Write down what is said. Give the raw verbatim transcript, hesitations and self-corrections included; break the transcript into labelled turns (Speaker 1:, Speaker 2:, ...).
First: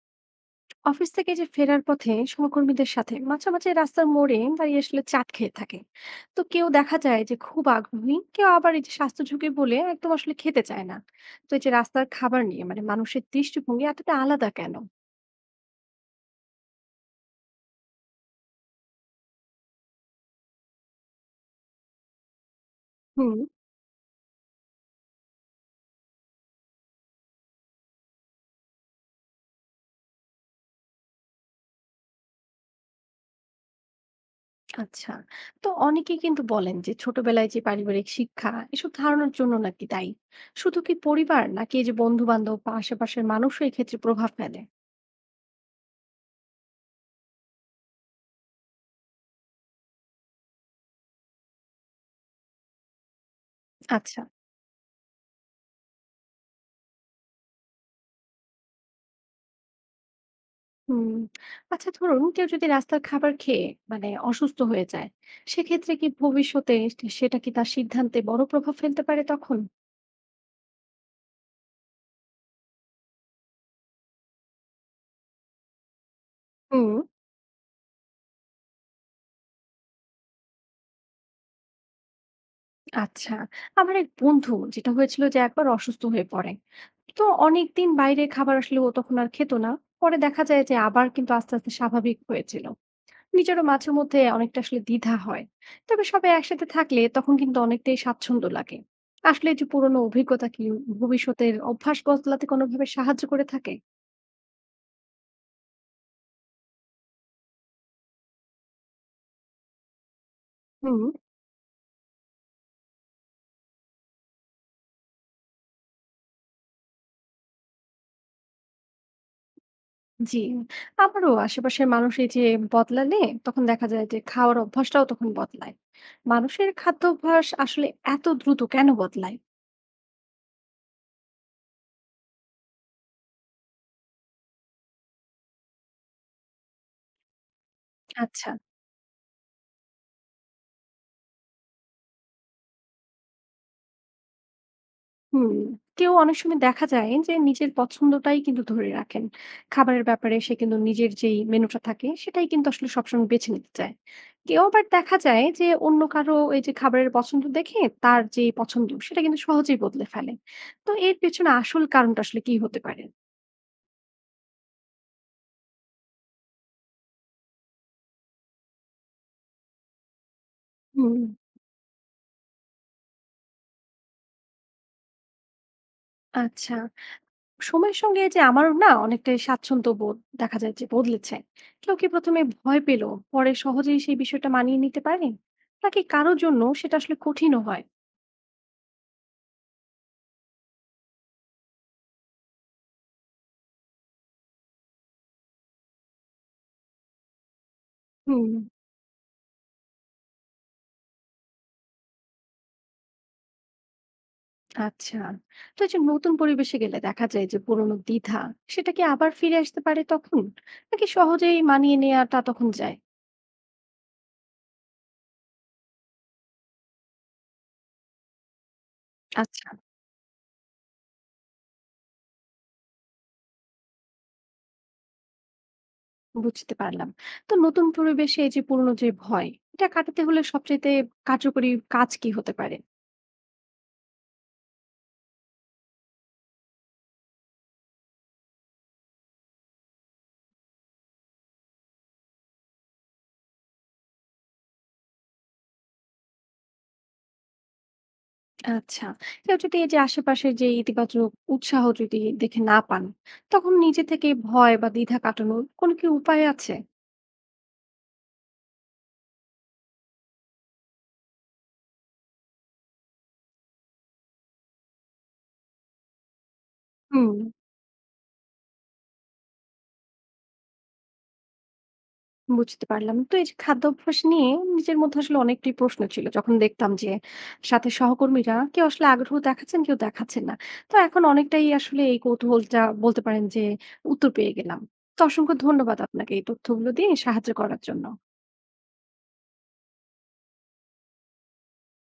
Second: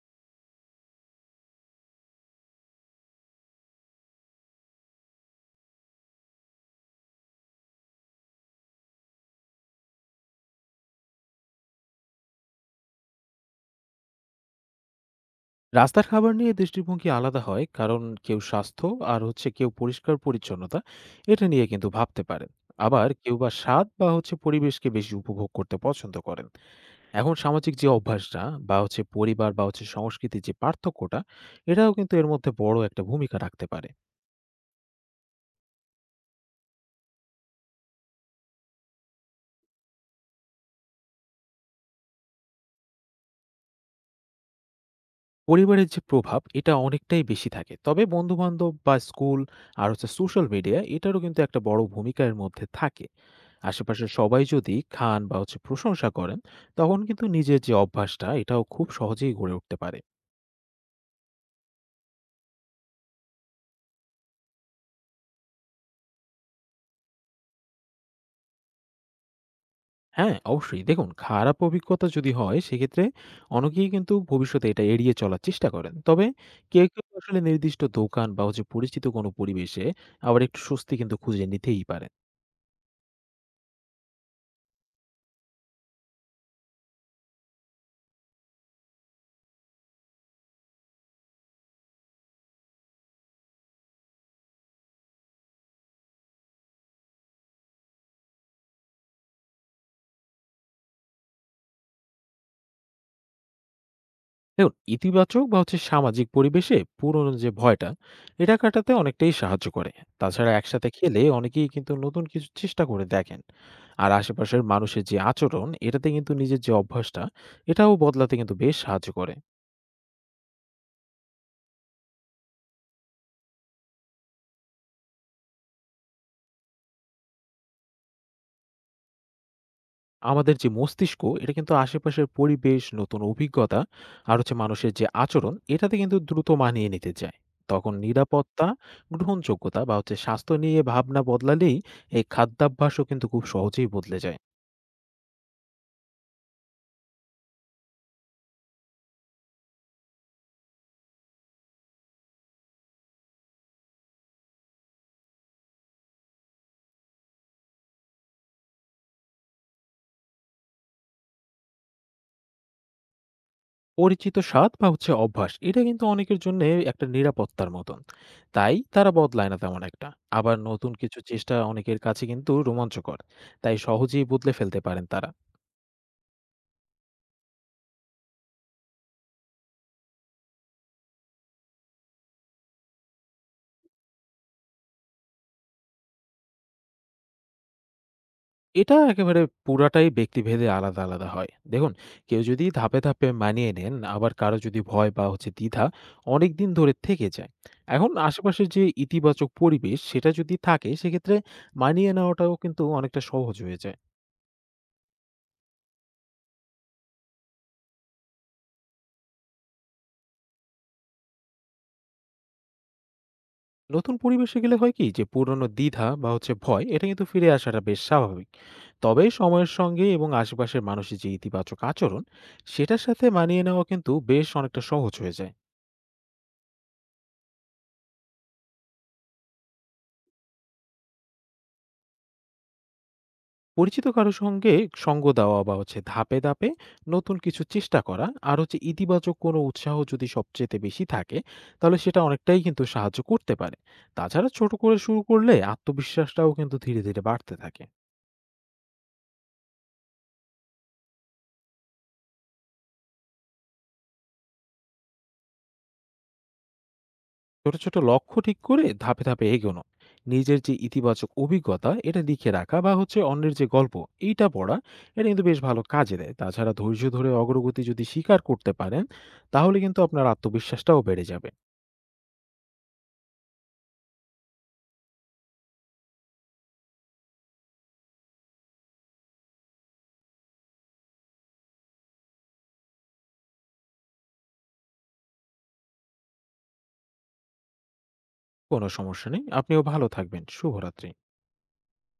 Speaker 1: Office থেকে যে ফেরার পথে সহকর্মীদের সাথে মাঝে মাঝে রাস্তার মোড়ে দাঁড়িয়ে আসলে চাট খেয়ে থাকে। তো কেউ দেখা যায় যে খুব আগ্রহী, কেউ আবার এই যে স্বাস্থ্য ঝুঁকি বলে একদম আসলে খেতে চায় না। তো এই যে রাস্তার খাবার নিয়ে মানে মানুষের দৃষ্টিভঙ্গি এতটা আলাদা কেন?
Speaker 2: রাস্তার খাবার নিয়ে দৃষ্টিভঙ্গি আলাদা হয় কারণ কেউ স্বাস্থ্য আর হচ্ছে কেউ পরিষ্কার পরিচ্ছন্নতা এটা নিয়ে কিন্তু ভাবতে পারেন। আবার কেউ
Speaker 1: হুম।
Speaker 2: বা স্বাদ বা হচ্ছে পরিবেশকে বেশি উপভোগ করতে পছন্দ করেন। এখন সামাজিক যে অভ্যাসটা বা হচ্ছে পরিবার বা হচ্ছে সংস্কৃতির যে পার্থক্যটা, এটাও কিন্তু এর মধ্যে বড় একটা ভূমিকা রাখতে পারে।
Speaker 1: আচ্ছা। তো অনেকেই কিন্তু বলেন যে ছোটবেলায় যে পারিবারিক শিক্ষা এসব ধারণার জন্য নাকি দায়ী। শুধু কি পরিবার, নাকি এই যে বন্ধু বান্ধব বা আশেপাশের মানুষও এক্ষেত্রে প্রভাব ফেলে?
Speaker 2: পরিবারের যে প্রভাব এটা অনেকটাই বেশি থাকে, তবে বন্ধু বান্ধব বা স্কুল আর হচ্ছে সোশ্যাল মিডিয়া এটারও কিন্তু একটা বড় ভূমিকা এর মধ্যে থাকে। আশেপাশের
Speaker 1: আচ্ছা।
Speaker 2: সবাই যদি খান বা হচ্ছে প্রশংসা করেন, তখন কিন্তু নিজের যে অভ্যাসটা এটাও খুব সহজেই গড়ে উঠতে পারে।
Speaker 1: হুম। আচ্ছা, ধরুন কেউ যদি রাস্তার খাবার খেয়ে মানে অসুস্থ হয়ে যায়, সেক্ষেত্রে কি ভবিষ্যতে সেটা কি তার সিদ্ধান্তে বড় প্রভাব ফেলতে পারে তখন?
Speaker 2: হ্যাঁ, অবশ্যই দেখুন, খারাপ অভিজ্ঞতা যদি হয় সেক্ষেত্রে অনেকেই কিন্তু ভবিষ্যতে এটা এড়িয়ে চলার চেষ্টা করেন, তবে কেউ
Speaker 1: হুম।
Speaker 2: কেউ আসলে নির্দিষ্ট দোকান বা হচ্ছে পরিচিত কোনো পরিবেশে আবার একটু স্বস্তি কিন্তু খুঁজে নিতেই পারে।
Speaker 1: আচ্ছা, আমার এক বন্ধু যেটা হয়েছিল যে একবার অসুস্থ হয়ে পড়ে। তো অনেকদিন বাইরে খাবার আসলে ও তখন আর খেত না। পরে দেখা যায় যে আবার কিন্তু আস্তে আস্তে স্বাভাবিক হয়েছিল। নিজেরও মাঝে মধ্যে অনেকটা আসলে দ্বিধা হয়। তবে সবাই একসাথে থাকলে তখন কিন্তু অনেকটাই স্বাচ্ছন্দ্য লাগে। আসলে এই যে পুরোনো অভিজ্ঞতা কি ভবিষ্যতের অভ্যাস বদলাতে কোনোভাবে সাহায্য করে থাকে?
Speaker 2: দেখুন, ইতিবাচক বা হচ্ছে সামাজিক পরিবেশে পুরনো যে ভয়টা, এটা কাটাতে অনেকটাই সাহায্য করে। তাছাড়া একসাথে
Speaker 1: হুম।
Speaker 2: খেলে অনেকেই কিন্তু নতুন কিছু চেষ্টা করে দেখেন। আর আশেপাশের মানুষের যে আচরণ এটাতে কিন্তু নিজের যে অভ্যাসটা এটাও বদলাতে কিন্তু বেশ সাহায্য করে।
Speaker 1: জি, আমারও আশেপাশের মানুষ এই যে বদলালে তখন দেখা যায় যে খাওয়ার অভ্যাসটাও তখন বদলায়। মানুষের খাদ্যাভ্যাস আসলে এত দ্রুত কেন বদলায়?
Speaker 2: আমাদের যে মস্তিষ্ক এটা কিন্তু আশেপাশের পরিবেশ, নতুন অভিজ্ঞতা আর হচ্ছে মানুষের যে আচরণ এটাতে কিন্তু দ্রুত মানিয়ে নিতে চায়। তখন
Speaker 1: আচ্ছা।
Speaker 2: নিরাপত্তা, গ্রহণযোগ্যতা বা হচ্ছে স্বাস্থ্য নিয়ে ভাবনা বদলালেই এই খাদ্যাভ্যাসও কিন্তু খুব সহজেই বদলে যায়।
Speaker 1: হুম। কেউ অনেক সময় দেখা যায় যে নিজের পছন্দটাই কিন্তু ধরে রাখেন। খাবারের ব্যাপারে সে কিন্তু নিজের যেই মেনুটা থাকে সেটাই কিন্তু আসলে সবসময় বেছে নিতে চায়। কেউ আবার দেখা যায় যে অন্য কারো এই যে খাবারের পছন্দ দেখে তার যে পছন্দ সেটা কিন্তু সহজেই বদলে ফেলে। তো এর পেছনে আসল কারণটা আসলে কি হতে পারে?
Speaker 2: পরিচিত স্বাদ বা হচ্ছে অভ্যাস এটা কিন্তু অনেকের জন্য একটা নিরাপত্তার মতন, তাই তারা বদলায় না তেমন একটা। আবার নতুন
Speaker 1: হুম।
Speaker 2: কিছু চেষ্টা অনেকের কাছে কিন্তু রোমাঞ্চকর, তাই সহজেই বদলে ফেলতে পারেন তারা।
Speaker 1: আচ্ছা, সময়ের সঙ্গে যে আমারও না অনেকটাই স্বাচ্ছন্দ্য বোধ দেখা যায় যে বদলেছে। কেউ কি প্রথমে ভয় পেল, পরে সহজেই সেই বিষয়টা মানিয়ে নিতে পারে, নাকি কারোর জন্য সেটা আসলে কঠিনও হয়?
Speaker 2: এটা একেবারে পুরাটাই ব্যক্তিভেদে আলাদা আলাদা হয় দেখুন। কেউ যদি ধাপে ধাপে মানিয়ে নেন, আবার কারো যদি ভয় বা হচ্ছে দ্বিধা অনেক দিন ধরে থেকে যায়। এখন
Speaker 1: হুম,
Speaker 2: আশেপাশে যে ইতিবাচক পরিবেশ সেটা যদি থাকে সেক্ষেত্রে মানিয়ে নেওয়াটাও কিন্তু অনেকটা সহজ হয়ে যায়।
Speaker 1: আচ্ছা। তো এই যে নতুন পরিবেশে গেলে দেখা যায় যে পুরোনো দ্বিধা সেটা কি আবার ফিরে আসতে পারে তখন? নাকি সহজেই মানিয়ে নেয়াটা তখন যায়?
Speaker 2: নতুন পরিবেশে গেলে হয় কি, যে পুরনো দ্বিধা বা হচ্ছে ভয় এটা কিন্তু ফিরে আসাটা বেশ স্বাভাবিক। তবে
Speaker 1: আচ্ছা,
Speaker 2: সময়ের সঙ্গে এবং আশেপাশের মানুষের যে ইতিবাচক আচরণ সেটার সাথে মানিয়ে নেওয়া কিন্তু বেশ অনেকটা সহজ হয়ে যায়।
Speaker 1: বুঝতে পারলাম। তো নতুন পরিবেশে এই যে পুরোনো যে ভয়, এটা কাটাতে হলে সবচাইতে কার্যকরী কাজ কি হতে পারে?
Speaker 2: পরিচিত কারোর সঙ্গে সঙ্গ দেওয়া বা হচ্ছে ধাপে ধাপে নতুন কিছু চেষ্টা করা আর হচ্ছে ইতিবাচক কোনো উৎসাহ যদি সবচেয়ে বেশি থাকে, তাহলে সেটা অনেকটাই কিন্তু সাহায্য করতে পারে। তাছাড়া ছোট করে শুরু করলে আত্মবিশ্বাসটাও কিন্তু ধীরে ধীরে বাড়তে থাকে।
Speaker 1: আচ্ছা। কেউ যদি এই যে আশেপাশের যে ইতিবাচক উৎসাহ যদি দেখে না পান, তখন নিজে থেকে ভয় বা দ্বিধা কাটানোর কোনো কি উপায় আছে?
Speaker 2: ছোট ছোট লক্ষ্য ঠিক করে ধাপে ধাপে এগোনো, নিজের যে ইতিবাচক অভিজ্ঞতা এটা লিখে রাখা বা হচ্ছে অন্যের যে গল্প এইটা পড়া, এটা কিন্তু বেশ ভালো কাজে দেয়। তাছাড়া ধৈর্য ধরে
Speaker 1: হুম।
Speaker 2: অগ্রগতি যদি স্বীকার করতে পারেন, তাহলে কিন্তু আপনার আত্মবিশ্বাসটাও বেড়ে যাবে।
Speaker 1: বুঝতে পারলাম। তো এই যে খাদ্যাভ্যাস নিয়ে নিজের মধ্যে আসলে অনেকটাই প্রশ্ন ছিল। যখন দেখতাম যে সাথে সহকর্মীরা কেউ আসলে আগ্রহ দেখাচ্ছেন, কেউ দেখাচ্ছেন না। তো এখন অনেকটাই আসলে এই কৌতূহলটা বলতে পারেন যে উত্তর পেয়ে গেলাম। তো অসংখ্য ধন্যবাদ আপনাকে এই তথ্যগুলো দিয়ে সাহায্য করার জন্য।
Speaker 2: কোনো সমস্যা নেই, আপনিও ভালো থাকবেন, শুভরাত্রি।